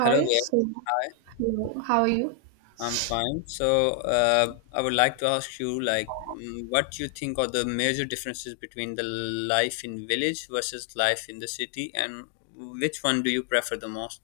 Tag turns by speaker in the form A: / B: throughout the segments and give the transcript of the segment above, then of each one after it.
A: Hello there.
B: so
A: Hi,
B: hello, how are you?
A: I'm fine. So, I would like to ask you, like, what you think are the major differences between the life in village versus life in the city, and which one do you prefer the most?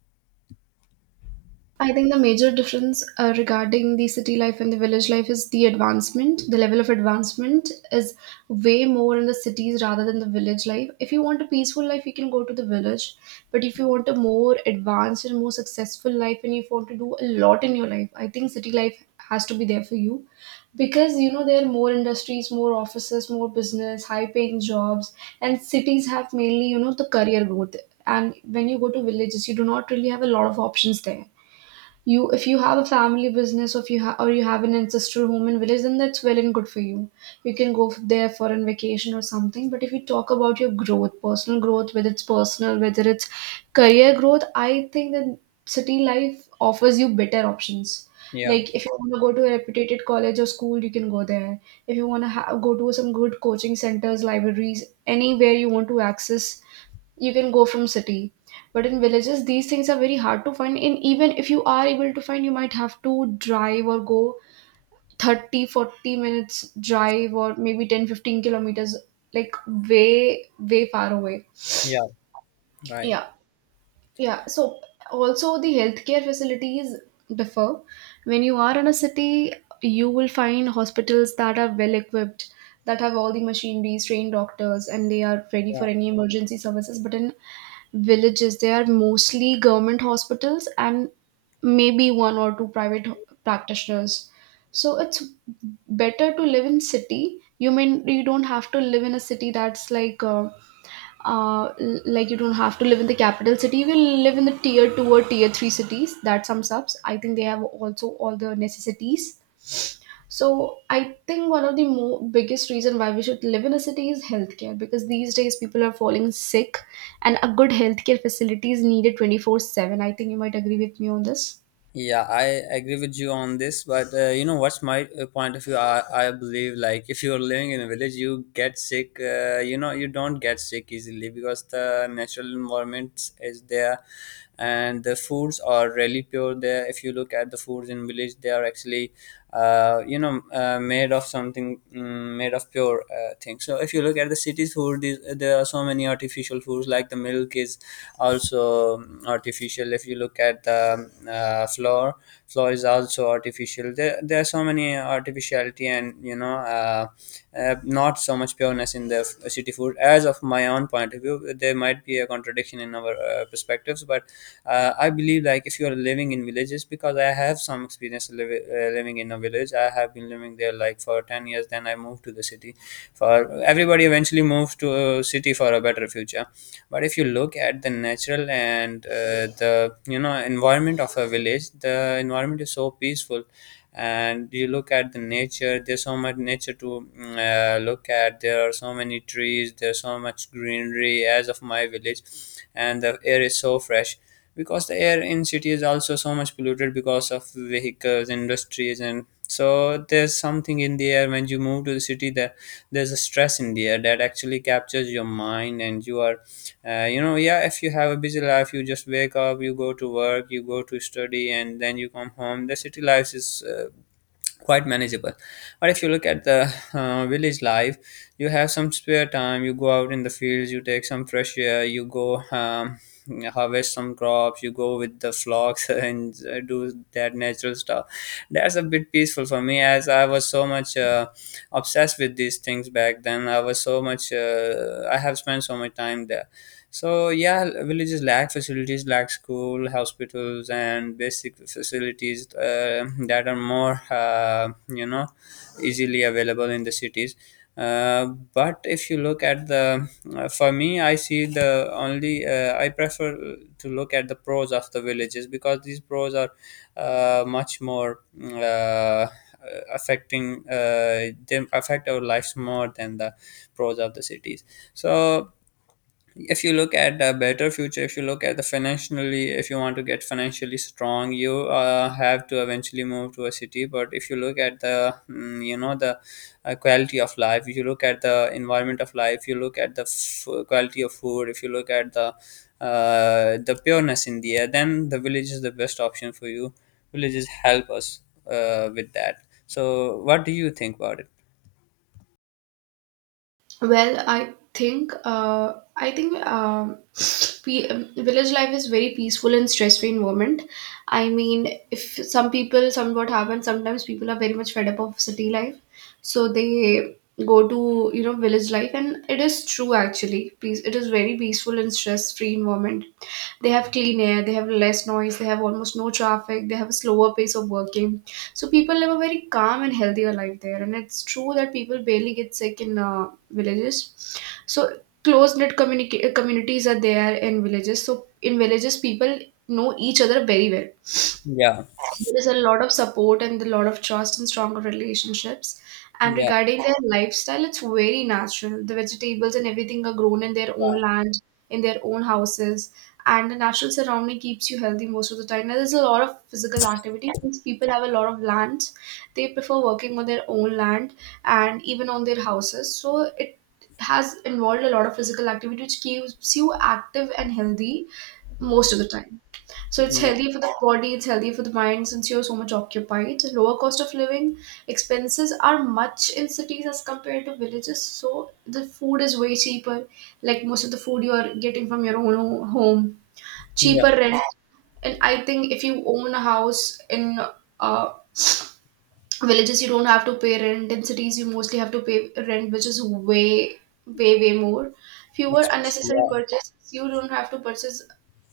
B: I think the major difference regarding the city life and the village life is the advancement. The level of advancement is way more in the cities rather than the village life. If you want a peaceful life, you can go to the village. But if you want a more advanced and more successful life, and if you want to do a lot in your life, I think city life has to be there for you, because you know there are more industries, more offices, more business, high paying jobs, and cities have, mainly you know, the career growth. And when you go to villages, you do not really have a lot of options there. You If you have a family business, or if you ha- or you have an ancestral home and village, then that's well and good for you. You can go there for a vacation or something. But if you talk about your growth, personal growth, whether it's personal, whether it's career growth, I think that city life offers you better options.
A: Yeah,
B: Like if you want to go to a reputed college or school, you can go there. If you want to go to some good coaching centers, libraries, anywhere you want to access, you can go from city. But in villages these things are very hard to find, and even if you are able to find, you might have to drive or go 30, 40 minutes drive, or maybe 10, 15 kilometers, like way far away.
A: yeah, right.
B: Yeah, yeah, so also the healthcare facilities differ. When you are in a city, you will find hospitals that are well equipped, that have all the machineries, trained doctors, and they are ready for any emergency services. But in villages, they are mostly government hospitals and maybe one or two private practitioners. So it's better to live in city. You mean you don't have to live in a city, that's like you don't have to live in the capital city. You will live in the tier two or tier three cities. That sums up. I think they have also all the necessities. So I think one of the more biggest reason why we should live in a city is healthcare, because these days people are falling sick, and a good healthcare facility is needed 24/7. I think you might agree with me on this.
A: Yeah, I agree with you on this, but you know what's my point of view? I believe like if you're living in a village, you get sick. You don't get sick easily because the natural environment is there, and the foods are really pure there. If you look at the foods in village, they are actually made of something, made of pure thing. So if you look at the city's food these, there are so many artificial foods like the milk is also artificial. If you look at the flour is also artificial there, there are so many artificiality, and not so much pureness in the city food as of my own point of view. There might be a contradiction in our perspectives, but I believe like if you are living in villages, because I have some experience living in a village. I have been living there like for 10 years, then I moved to the city, for everybody eventually moves to a city for a better future. But if you look at the natural and the environment of a village, the environment is so peaceful. And you look at the nature, there's so much nature to look at. There are so many trees, there's so much greenery as of my village, and the air is so fresh because the air in city is also so much polluted because of vehicles, industries. And so there's something in the air. When you move to the city, there's a stress in the air that actually captures your mind, and you are yeah, if you have a busy life, you just wake up, you go to work, you go to study, and then you come home. The city life is quite manageable. But if you look at the village life, you have some spare time, you go out in the fields, you take some fresh air, you go harvest some crops, you go with the flocks and do that natural stuff. That's a bit peaceful for me as I was so much obsessed with these things back then. I was so much I have spent so much time there. So yeah, villages lack facilities, lack school, hospitals, and basic facilities that are more easily available in the cities. Uh, but if you look at the, for me, I see the only I prefer to look at the pros of the villages, because these pros are much more uh, affecting them, affect our lives more than the pros of the cities. So if you look at the better future, if you look at the financially, if you want to get financially strong, you have to eventually move to a city. But if you look at the the quality of life, if you look at the environment of life, you look at the quality of food, if you look at the pureness in the air, then the village is the best option for you. Villages help us with that. So what do you think about it?
B: Well, I think village life is very peaceful and stress-free environment. I mean, if some people some what happens sometimes, people are very much fed up of city life, so they go to, village life, and it is true, actually, peace it is very peaceful and stress-free environment. They have clean air, they have less noise, they have almost no traffic, they have a slower pace of working. So people live a very calm and healthier life there. And it's true that people barely get sick in villages. So close knit communities are there in villages. So in villages, people know each other very well.
A: Yeah,
B: There is a lot of support, and a lot of trust, and stronger relationships. And
A: yeah,
B: regarding their lifestyle, it's very natural. The vegetables and everything are grown in their own land, in their own houses, and the natural surrounding keeps you healthy most of the time. Now, there's a lot of physical activity. Since people have a lot of land, they prefer working on their own land and even on their houses. So it has involved a lot of physical activity, which keeps you active and healthy most of the time. So it's
A: yeah,
B: healthy for the body, it's healthy for the mind, since you're so much occupied. Lower cost of living, expenses are much in cities as compared to villages. So the food is way cheaper. Like most of the food you are getting from your own home, cheaper
A: yeah,
B: rent. And I think if you own a house in uh, villages, you don't have to pay rent. In cities you mostly have to pay rent, which is way way more. Fewer
A: expensive,
B: unnecessary
A: yeah,
B: purchases, you don't have to purchase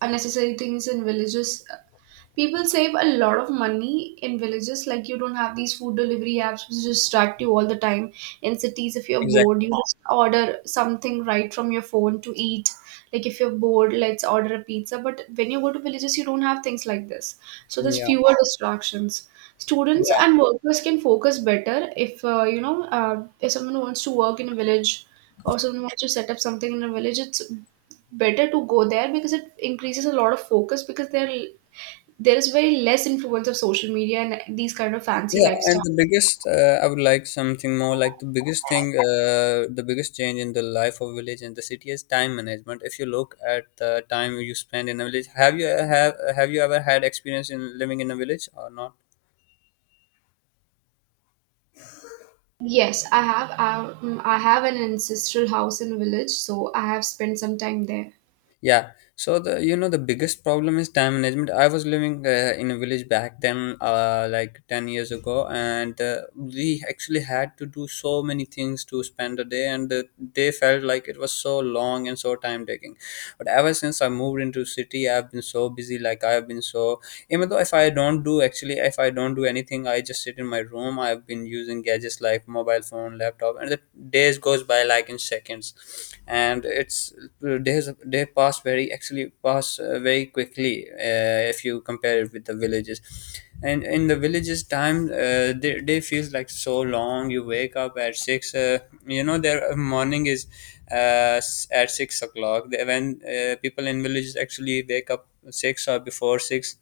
B: unnecessary things in villages. People save a lot of money in villages, like you don't have these food delivery apps which distract you all the time. In cities, if you're bored,
A: exactly,
B: you just order something right from your phone to eat. Like if you're bored, let's order a pizza. But when you go to villages, you don't have things like this. So there's
A: yeah,
B: fewer distractions. Students
A: yeah.
B: and workers can focus better, if you know if someone wants to work in a village, or someone wants to set up something in a village. It's better to go there, because it increases a lot of focus, because they're there is very less influence of social media and these kind of fancy
A: Yeah,
B: lifestyle.
A: and the biggest, I would like something more, like the biggest thing, the biggest change in the life of village and the city is time management. If you look at the time you spend in a village, have you ever had experience in living in a village or not?
B: Yes, I have. I have an ancestral house in a village, so I have spent some time there.
A: Yeah. So the you know the biggest problem is time management. I was living in a village back then, like 10 years ago, and we actually had to do so many things to spend a day, and the day felt like it was so long and so time taking. But ever since I moved into city, I've been so busy. Like I've been so, even though if I don't do actually, if I don't do anything, I just sit in my room. I've been using gadgets like mobile phone, laptop, and the days goes by like in seconds. And it's days they pass very, actually pass very quickly if you compare it with the villages. And in the villages time they feels like so long. You wake up at six, their morning is at 6 o'clock. When people in villages actually wake up six or before six,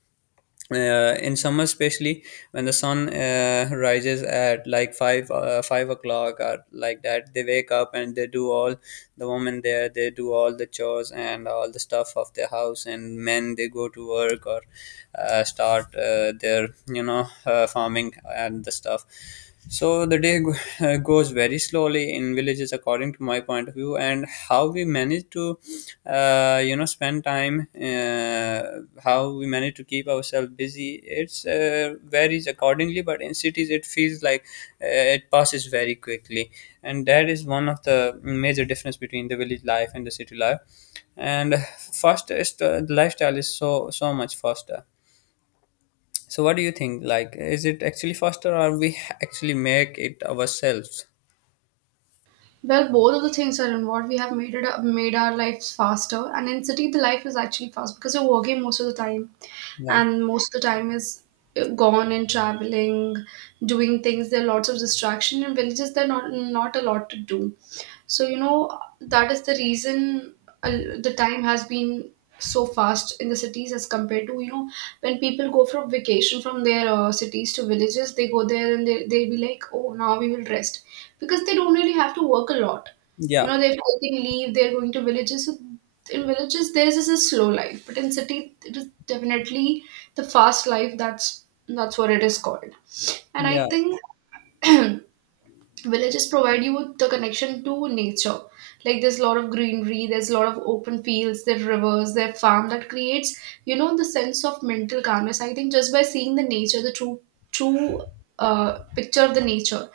A: in summer especially. When the sun rises at like 5 o'clock or like that, they wake up and they do all, the women there, they do all the chores and all the stuff of the house. And men, they go to work or start their farming and the stuff. So the day goes very slowly in villages, according to my point of view, and how we manage to, spend time, how we manage to keep ourselves busy. It's varies accordingly, but in cities it feels like uh, it passes very quickly, and that is one of the major difference between the village life and the city life. And faster, is the lifestyle is so much faster. So what do you think? Like, is it actually faster, or we actually make it ourselves?
B: Well, both of the things are involved. We have made made our lives faster, and in city the life is actually fast because you're working most of the time,
A: Yeah,
B: and most of the time is gone in traveling, doing things. There are lots of distraction in villages. There are not a lot to do. So, you know, that is the reason uh, the time has been so fast in the cities. As compared to, you know, when people go from vacation from their cities to villages, they go there and they, they'll be like, oh, now we will rest. Because they don't really have to work a lot. You
A: yeah,
B: know, they're taking leave, they're going to villages. So in villages, theirs is a slow life. But in city, it is definitely the fast life. That's what it is called. And
A: yeah,
B: I think villages provide you with the connection to nature. Like there's a lot of greenery, there's a lot of open fields, there's rivers, there's farm, that creates, you know, the sense of mental calmness. I think just by seeing the nature, the true picture of the nature,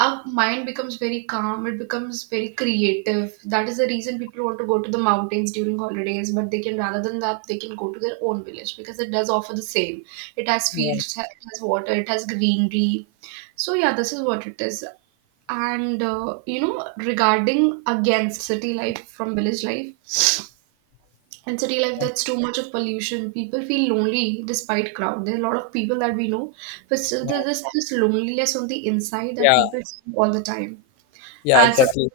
B: our mind becomes very calm, it becomes very creative. That is the reason people want to go to the mountains during holidays, but they can, rather than that, they can go to their own village, because it does offer the same. It has
A: yeah,
B: fields, it has water, it has greenery. So yeah, this is what it is. And you know, regarding against city life from village life, in city life that's too much of pollution, people feel lonely despite crowd. There are a lot of people that we know, but still there's
A: yeah,
B: this loneliness on the inside that
A: yeah,
B: people see all the time.
A: yeah.
B: And so,
A: Exactly.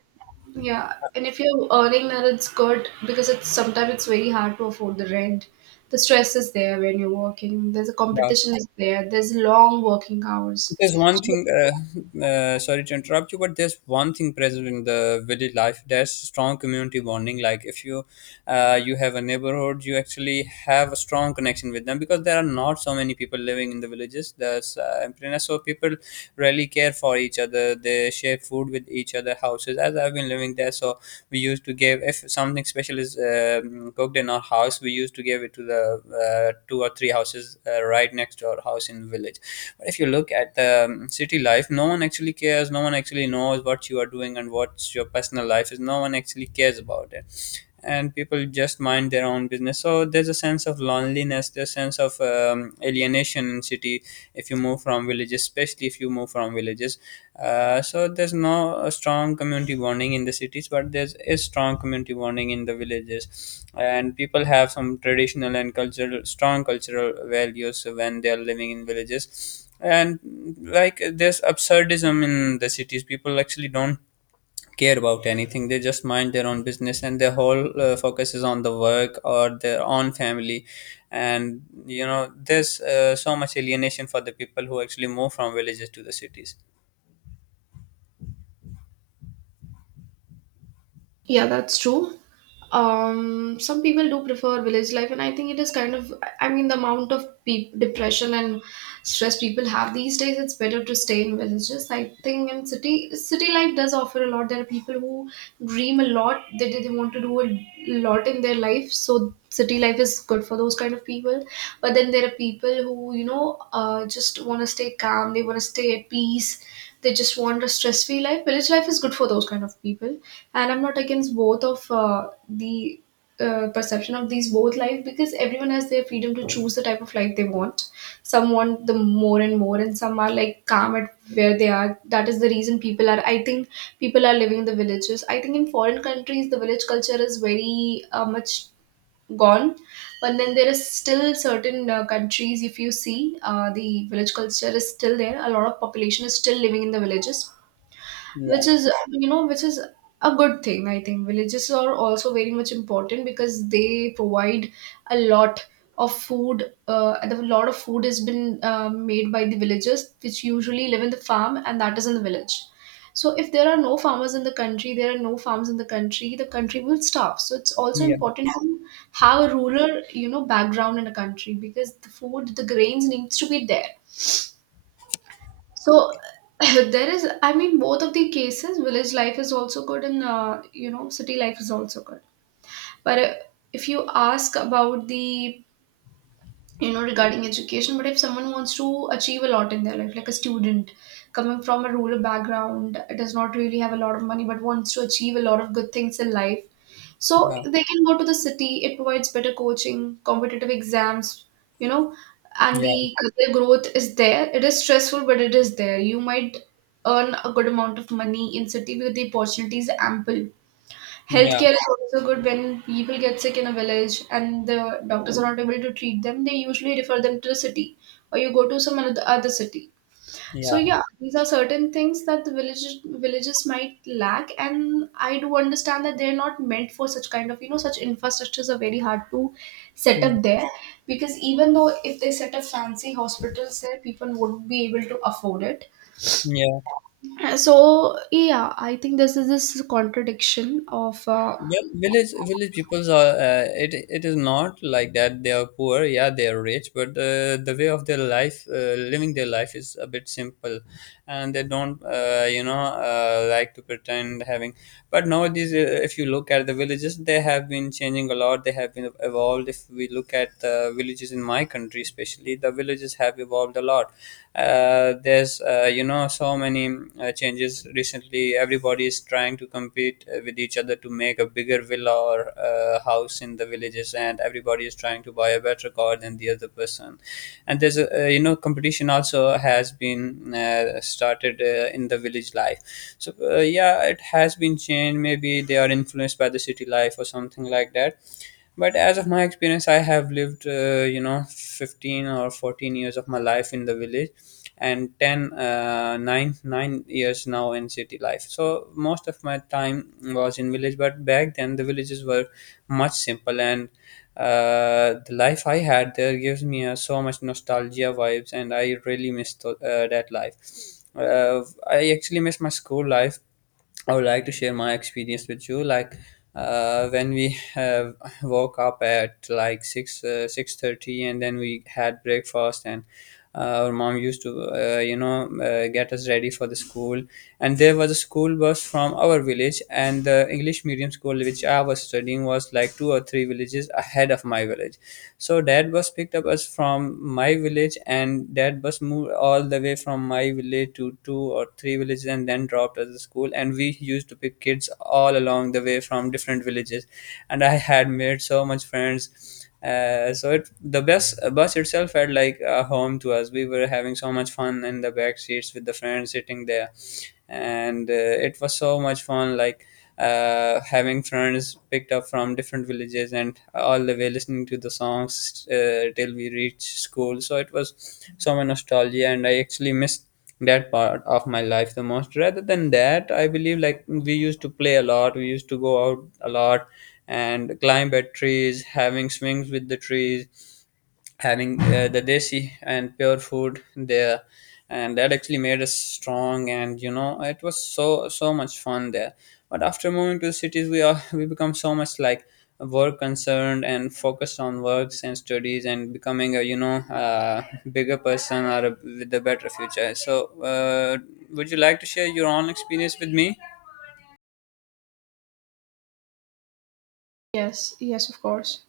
B: yeah, and if you're earning that, it's good, because it's sometimes it's very hard to afford the rent. The stress is there when you're working. There's a
A: Yeah.
B: competition is there. There's long working hours.
A: There's one
B: So,
A: thing, sorry to interrupt you, but there's one thing present in the village life. There's strong community bonding. Like if you, you have a neighborhood, you actually have a strong connection with them, because there are not so many people living in the villages. There's emptiness, so people really care for each other. They share food with each other houses. As I've been living there, so we used to give, if something special is cooked in our house, we used to give it to the two or three houses right next to our house in the village. But if you look at the city life, no one actually cares. No one actually knows what you are doing and what's your personal life is. No one actually cares about it, and people just mind their own business. So there's a sense of loneliness, there's a sense of alienation in city if you move from villages, especially if you move from villages, so there's no a strong community bonding in the cities, but there's a strong community bonding in the villages, and people have some traditional and cultural, strong cultural values when they are living in villages. And like there's absurdism in the cities. People actually don't care about anything. They just mind their own business, and their whole focus is on the work or their own family. And there's so much alienation for the people who actually move from villages to the cities.
B: yeah, that's true. Some people do prefer village life, and I think it is kind of, I mean, the amount of depression and stress people have these days, it's better to stay in villages. I think in city, city life does offer a lot. There are people who dream a lot, they want to do a lot in their life, so city life is good for those kind of people. But then there are people who, you know, just want to stay calm, they want to stay at peace, they just want a stress free life. Village life is good for those kind of people, and I'm not against both of the perception of these both life, because everyone has their freedom to choose the type of life they want. Some want the more and more and some are like calm at where they are. That is the reason people are, I think people are living in the villages. I think in foreign countries the village culture is very much gone. But then there is still certain countries, if you see, the village culture is still there, a lot of population is still living in the villages, which
A: Yeah,
B: is, you know, which is a good thing. I think villages are also very much important because they provide a lot of food, and a lot of food has been made by the villagers, which usually live in the farm, and that is in the village. So if there are no farmers in the country, there are no farms in the country, the country will starve. So it's also
A: yeah,
B: important to have a rural, you know, background in a country, because the food, the grains needs to be there. So there is, I mean, both of the cases, village life is also good, and you know, city life is also good. But if you ask about the, you know, regarding education, but if someone wants to achieve a lot in their life, like a student coming from a rural background, does not really have a lot of money, but wants to achieve a lot of good things in life, so
A: yeah,
B: they can go to the city. It provides better coaching, competitive exams, you know, and
A: yeah,
B: the career growth is there. It is stressful, but it is there. You might earn a good amount of money in city because the opportunities are ample.
A: yeah,
B: Healthcare is also good. When people get sick in a village and the doctors are not able to treat them, they usually refer them to the city, or you go to some another other city. So
A: yeah,
B: yeah, these are certain things that the villages might lack, and I do understand that they're not meant for such kind of, you know, such infrastructures are very hard to set up there, because even though if they set up fancy hospitals there, people would be able to afford it.
A: yeah.
B: So yeah, I think this is this contradiction of
A: Well, village peoples are it is not like that. They are poor. Yeah, they are rich, but the way of their life, living their life is a bit simple, and they don't like to pretend having. But nowadays, if you look at the villages, they have been changing a lot. They have been evolved. If we look at the villages in my country, especially the villages have evolved a lot. There's so many changes recently. Everybody is trying to compete with each other to make a bigger villa or house in the villages, and everybody is trying to buy a better car than the other person. And there's a competition also has been started in the village life. So yeah, it has been changed. Maybe they are influenced by the city life or something like that. But as of my experience, I have lived 15 or 14 years of my life in the village, and 10, 9, 9 years now in city life. So most of my time was in village, but back then the villages were much simple. And the life I had there gives me so much nostalgia vibes, and I really miss that life. uh, I actually miss my school life. I would like to share my experience with you. Like when we have woke up at like 6:30, and then we had breakfast, and uh, our mom used to get us ready for the school. And there was a school bus from our village, and the English medium school which I was studying was like two or three villages ahead of my village. So that bus picked up us from my village, and that bus moved all the way from my village to two or three villages, and then dropped us at the school. And we used to pick kids all along the way from different villages, and I had made so much friends. So it the bus itself felt like a home to us. We were having so much fun in the back seats with the friends sitting there, and it was so much fun. Like having friends picked up from different villages and all the way listening to the songs till we reached school. So it was so much nostalgia, and I actually missed that part of my life the most. Rather than that, I believe like we used to play a lot, we used to go out a lot, and climb at trees, having swings with the trees, having the desi and pure food there, and that actually made us strong, and you know it was so much fun there. But after moving to the cities we are we become so much like work concerned and focused on works and studies, and becoming a you know bigger person, or a, with a better future. So would you like to share your own experience with me?
B: yes, yes, of course.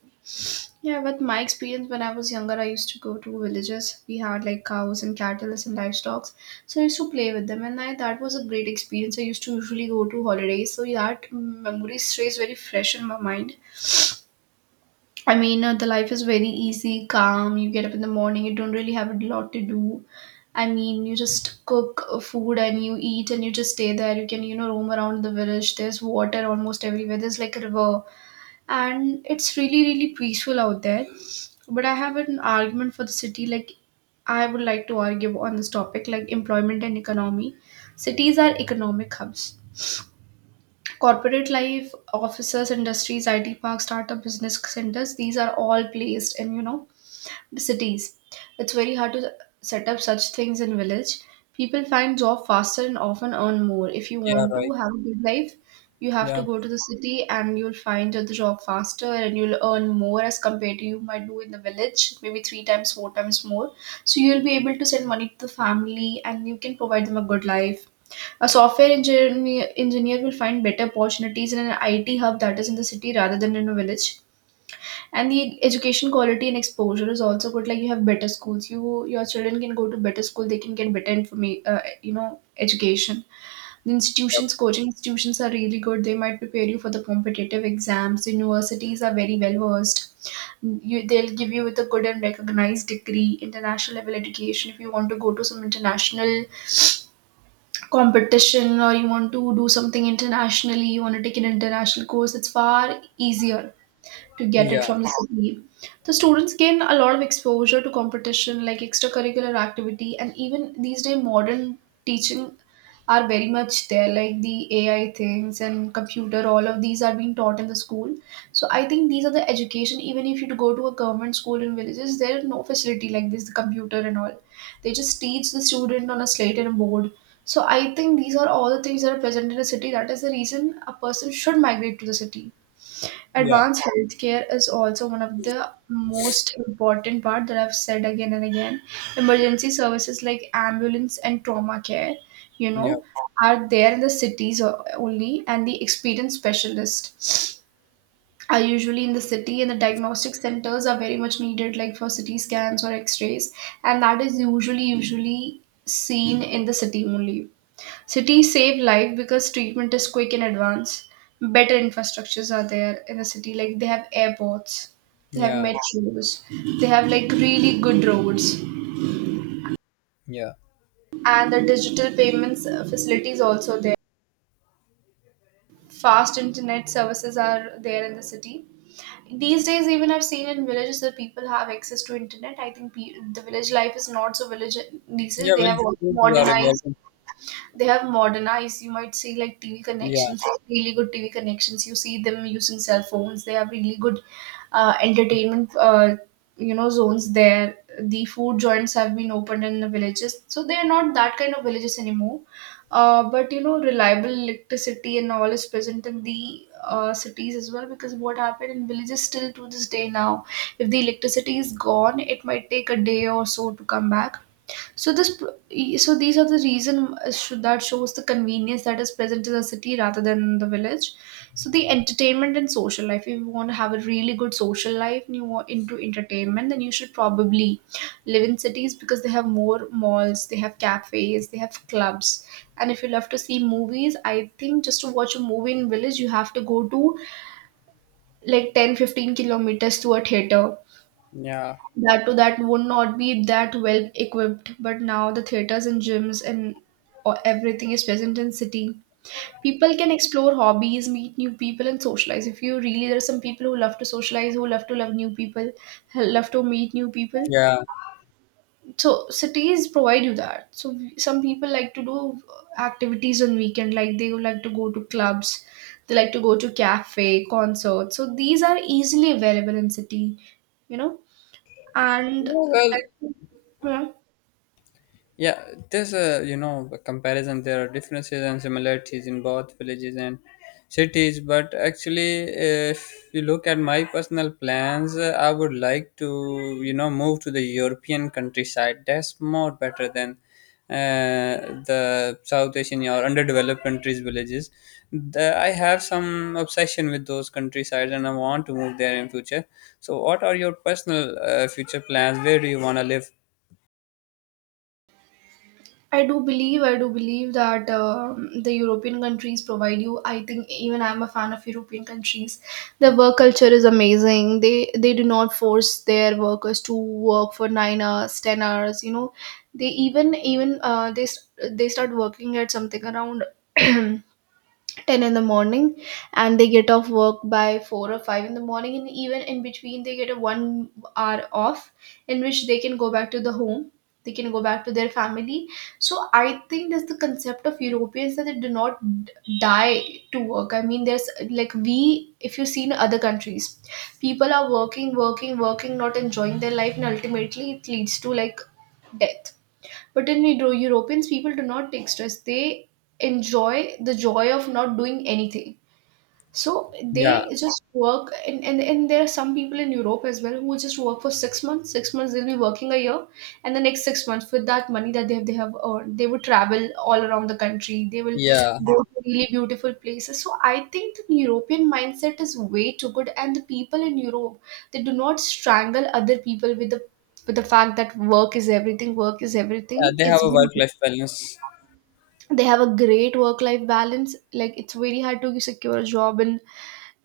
B: Yeah, but my experience, when I was younger, I used to go to villages. We had like cows and cattle and livestock. So I used to play with them, and I, that was a great experience. I used to usually go to holidays, so yeah, that memory stays very fresh in my mind. I mean, the life is very easy, calm. You get up in the morning, you don't really have a lot to do. I mean, you just cook food and you eat and you just stay there. You can, you know, roam around the village. There's water almost everywhere. There's like a river, and it's really really peaceful out there. But I have an argument for the city. Like, I would like to argue on this topic like employment and economy. Cities are economic hubs. Corporate life, offices, industries, IT parks, startup business centers, these are all placed in, you know, cities. It's very hard to set up such things in village. People find job faster and often earn more. If you want
A: Yeah.
B: to have a good life, you have to
A: Yeah.
B: go to the city, and you'll find the job faster and you'll earn more as compared to you might do in the village, maybe three times, four times more. So you'll be able to send money to the family and you can provide them a good life. A software engineer will find better opportunities in an IT hub that is in the city rather than in a village. And the education quality and exposure is also good. Like, you have better schools, you, your children can go to better school, they can get better you know, education. The institutions, coaching institutions are really good, they might prepare you for the competitive exams. Universities are very well versed. You, they'll give you with a good and recognized degree, international level education. If you want to go to some international competition, or you want to do something internationally, you want to take an international course, it's far easier to get it
A: Yeah.
B: from the city. The students gain a lot of exposure to competition, like extracurricular activity, and even these day modern teaching are very much there, like the AI things and computer. All of these are being taught in the school. So I think these are the education. Even if you go to a government school in villages, there is no facility like this, the computer and all. They just teach the student on a slate and a board. So I think these are all the things that are present in a city. That is the reason a person should migrate to the city.
A: Yeah.
B: Advanced healthcare is also one of the most important part that I've said again and again. Emergency services like ambulance and trauma care, you
A: Yeah.
B: know, are there in the cities only, and the experienced specialists are usually in the city, and the diagnostic centers are very much needed, like for CT scans or X-rays, and that is usually seen in the city only. Cities save life because treatment is quick and advanced. Better infrastructures are there in a city. Like, they have airports, they have
A: Yeah.
B: metros, they have like really good roads,
A: Yeah.
B: and the digital payments facilities also there. Fast internet services are there in the city. These days, even I've seen in villages that people have access to internet. I think the village life is not so village these
A: Yeah.
B: days. They
A: we'll,
B: have also
A: we'll do our
B: modernized,
A: evolving.
B: they have modernized. You might see like TV
A: Yeah.
B: connections, like really good TV connections, you see them using cell phones, they have really good entertainment, you know, zones there. The food joints have been opened in the villages, so they are not that kind of villages anymore. But you know, reliable electricity and all is present in the cities as well, because what happened in villages still to this day now, if the electricity is gone, it might take a day or so to come back. So so these are the reason that shows the convenience that is present in the city rather than the village. So the entertainment and social life. If you want to have a really good social life and you want into entertainment, then you should probably live in cities, because they have more malls, they have cafes, they have clubs. And if you love to see movies, I think just to watch a movie in village, you have to go to like 10 15 kilometers to a theater,
A: Yeah.
B: that to that would not be that well equipped. But now the theaters and gyms and or everything is present in city. People can explore hobbies, meet new people and socialize. If you really, there are some people who love to socialize, who love to love new people, who love to meet new people,
A: Yeah,
B: so cities provide you that. So some people like to do activities on weekend, like they would like to go to clubs, they like to go to cafe, concerts, so these are easily available in city, you know. And
A: Yeah, well,
B: that- yeah,
A: yeah, there's a you know a comparison. There are differences and similarities in both villages and cities. But actually, if you look at my personal plans, I would like to move to the European countryside. That's more better than uh, the South Asian or underdeveloped countries' villages. I have some obsession with those countrysides, and I want to move there in future. So, what are your personal future plans? Where do you want to live?
B: I do believe that the European countries provide you. I think even I'm a fan of European countries. Their work culture is amazing. They do not force their workers to work for 9 hours, 10 hours, you know. They even they start working at something around 10 in the morning, and they get off work by 4 or 5 in the morning, and even in between they get a 1 hour off, in which they can go back to the home, they can go back to their family. So I think that's the concept of Europeans, that they do not die to work. I mean, there's like, we, if you see in other countries, people are working, working, working, not enjoying their life, and ultimately it leads to like death. But in Europeans, people do not take stress. They enjoy the joy of not doing anything. So
A: Yeah.
B: they just work, and there are some people in Europe as well who just work for 6 months. 6 months they'll be working a year, and the next 6 months with that money that they have earned, they will travel all around the country. They will
A: Yeah,
B: go to really beautiful places. So I think the European mindset is way too good, and the people in Europe, they do not strangle other people with the, with the fact that work is everything. Work is everything.
A: yeah, they have
B: It's
A: a
B: been,
A: work life balance.
B: they have a great work life balance. Like, it's very hard to secure a job in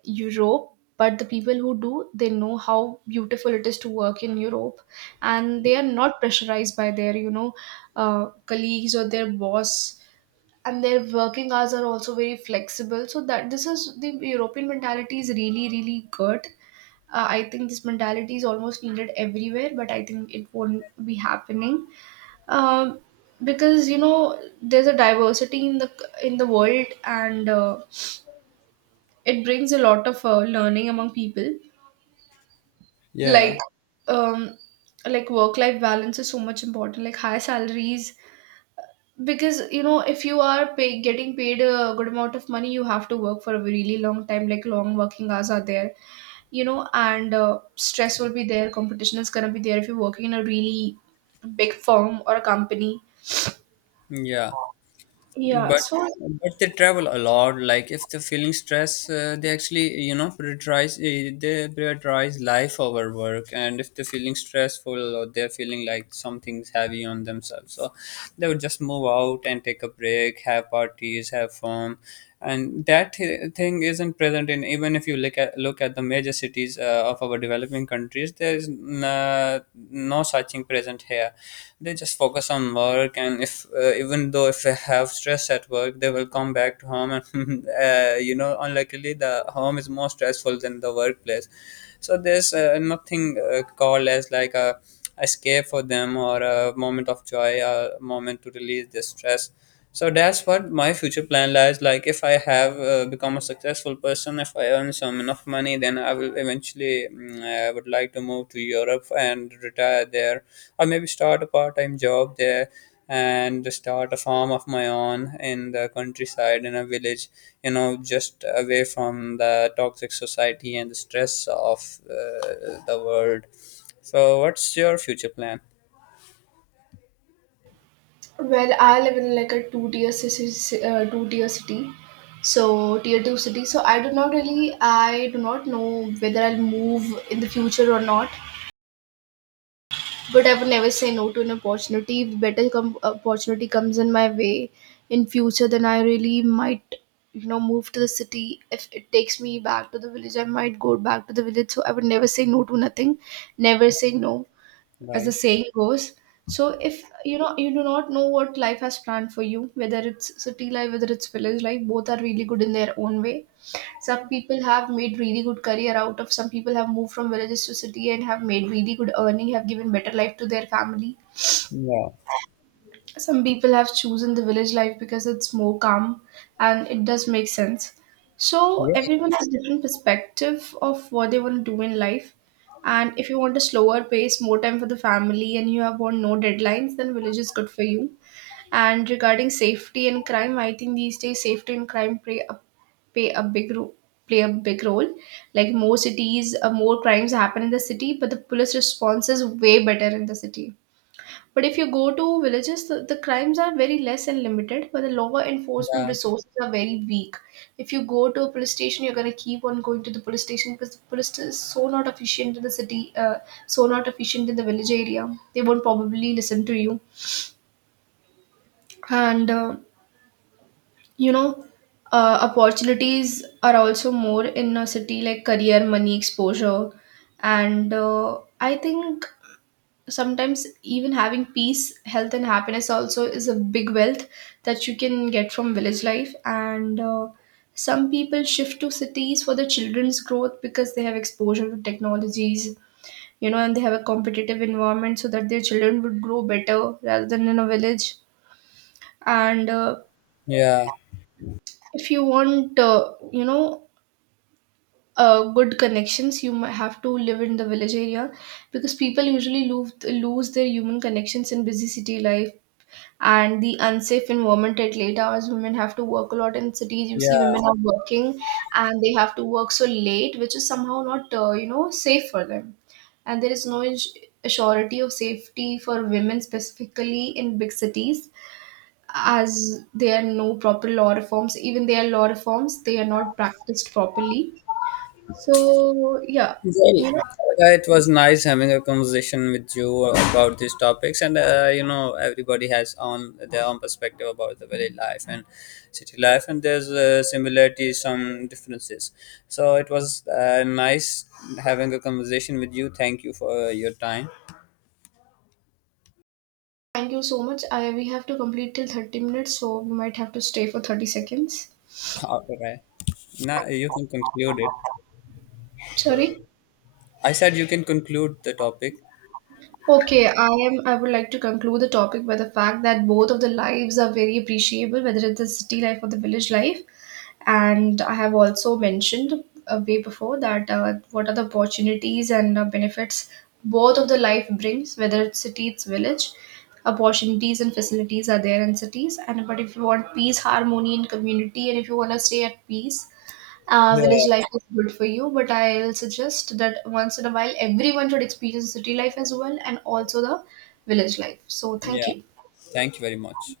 B: Europe, but the people who do, they know how beautiful it is to work in Europe, and they are not pressurized by their, you know, colleagues or their boss. And their working hours are also very flexible. So that this is, the European mentality is really, really good. I think this mentality is almost needed everywhere, but I think it won't be happening. Um, because you know there's a diversity in the world and it brings a lot of learning among people. like
A: Yeah.
B: um like work life balance is so much important, like high salaries. Because you know, if you are getting paid a good amount of money, you have to work for a really long time. Like long working hours are there, you know, and stress will be there, competition is going to be there if you're working in a really big firm or a company.
A: Yeah,
B: Yeah,
A: but
B: so.
A: but they travel a lot, like if they're feeling stress, they actually prioritize eh, they prioritize life over work, and if they're feeling stressful or they're feeling like something's heavy on themselves, so they would just move out and take a break, have parties, have fun. And that thing isn't present in, even if you look at the major cities of our developing countries, there is no such thing present here. They just focus on work, and if even though if they have stress at work, they will come back to home, and you know unluckily the home is more stressful than the workplace. So there's nothing called as like a escape for them, or a moment of joy, a moment to release the stress. So that's what my future plan lies. Like, if I have become a successful person, if I earn some enough money, then I will eventually, I would like to move to Europe and retire there, or maybe start a part time job there, and start a farm of my own in the countryside in a village, just away from the toxic society and the stress of the world. So, what's your future plan?
B: Well, I live in like a two tier city, so tier two city. So I do not really, I do not know whether I'll move in the future or not. But I would never say no to an opportunity. If better opportunity comes in my way in future, then I really might, you know, move to the city. If it takes me back to the village, I might go back to the village. So I would never say no to nothing. Never say no, as the
A: Right.
B: saying goes. So, if you know, you do not know what life has planned for you, whether it's city life, whether it's village life, both are really good in their own way. Some people have made really good career out of, some people have moved from villages to city and have made really good earning, have given better life to their family.
A: Yeah.
B: Some people have chosen the village life because it's more calm, and it does make sense. So everyone has different perspective of what they want to do in life. And if you want a slower pace, more time for the family, and you have want no deadlines, then village is good for you. And regarding safety and crime, I think these days safety and crime play a, play a big role, play a big role. Like more cities, more crimes happen in the city, but the police response is way better in the city. But if you go to villages, the crimes are very less and limited, but the law enforcement
A: Yeah.
B: resources are very weak. If you go to a police station, you're going to keep on going to the police station because the police is so not efficient in the city, so not efficient in the village area. They won't probably listen to you. And, you know, opportunities are also more in a city, like career, money, exposure. And I think sometimes even having peace, health and happiness also is a big wealth that you can get from village life. And some people shift to cities for the children's growth because they have exposure to technologies, you know, and they have a competitive environment so that their children would grow better rather than in a village. And
A: Yeah.
B: if you want you know, good connections, you might have to live in the village area, because people usually lose their human connections in busy city life. And the unsafe environment at late hours, women have to work a lot in cities. You see,
A: Yeah.
B: women are working and they have to work so late, which is somehow not, you know, safe for them. And there is no surety of safety for women specifically in big cities, as there are no proper law reforms. Even there are law reforms, they are not practiced properly. So yeah,
A: Well,
B: you know,
A: it was nice having a conversation with you about these topics, and everybody has on their own perspective about the village life and city life, and there's similarities, some differences. So it was nice having a conversation with you. Thank you for your time.
B: thank you so much. We have to complete till 30 minutes, so we might have to stay for 30 seconds.
A: Okay, now you can conclude it.
B: Sorry.
A: I said you can conclude the topic.
B: Okay, I am. I would like to conclude the topic by the fact that both of the lives are very appreciable, whether it's the city life or the village life. And I have also mentioned way before that what are the opportunities and benefits both of the life brings, whether it's city, it's village. Opportunities and facilities are there in cities, and but if you want peace, harmony, and community, and if you want to stay at peace, village
A: Yeah.
B: life is good for you. But I'll suggest that once in a while everyone should experience city life as well and also the village life. So
A: Yeah,
B: thank you.
A: thank you very much.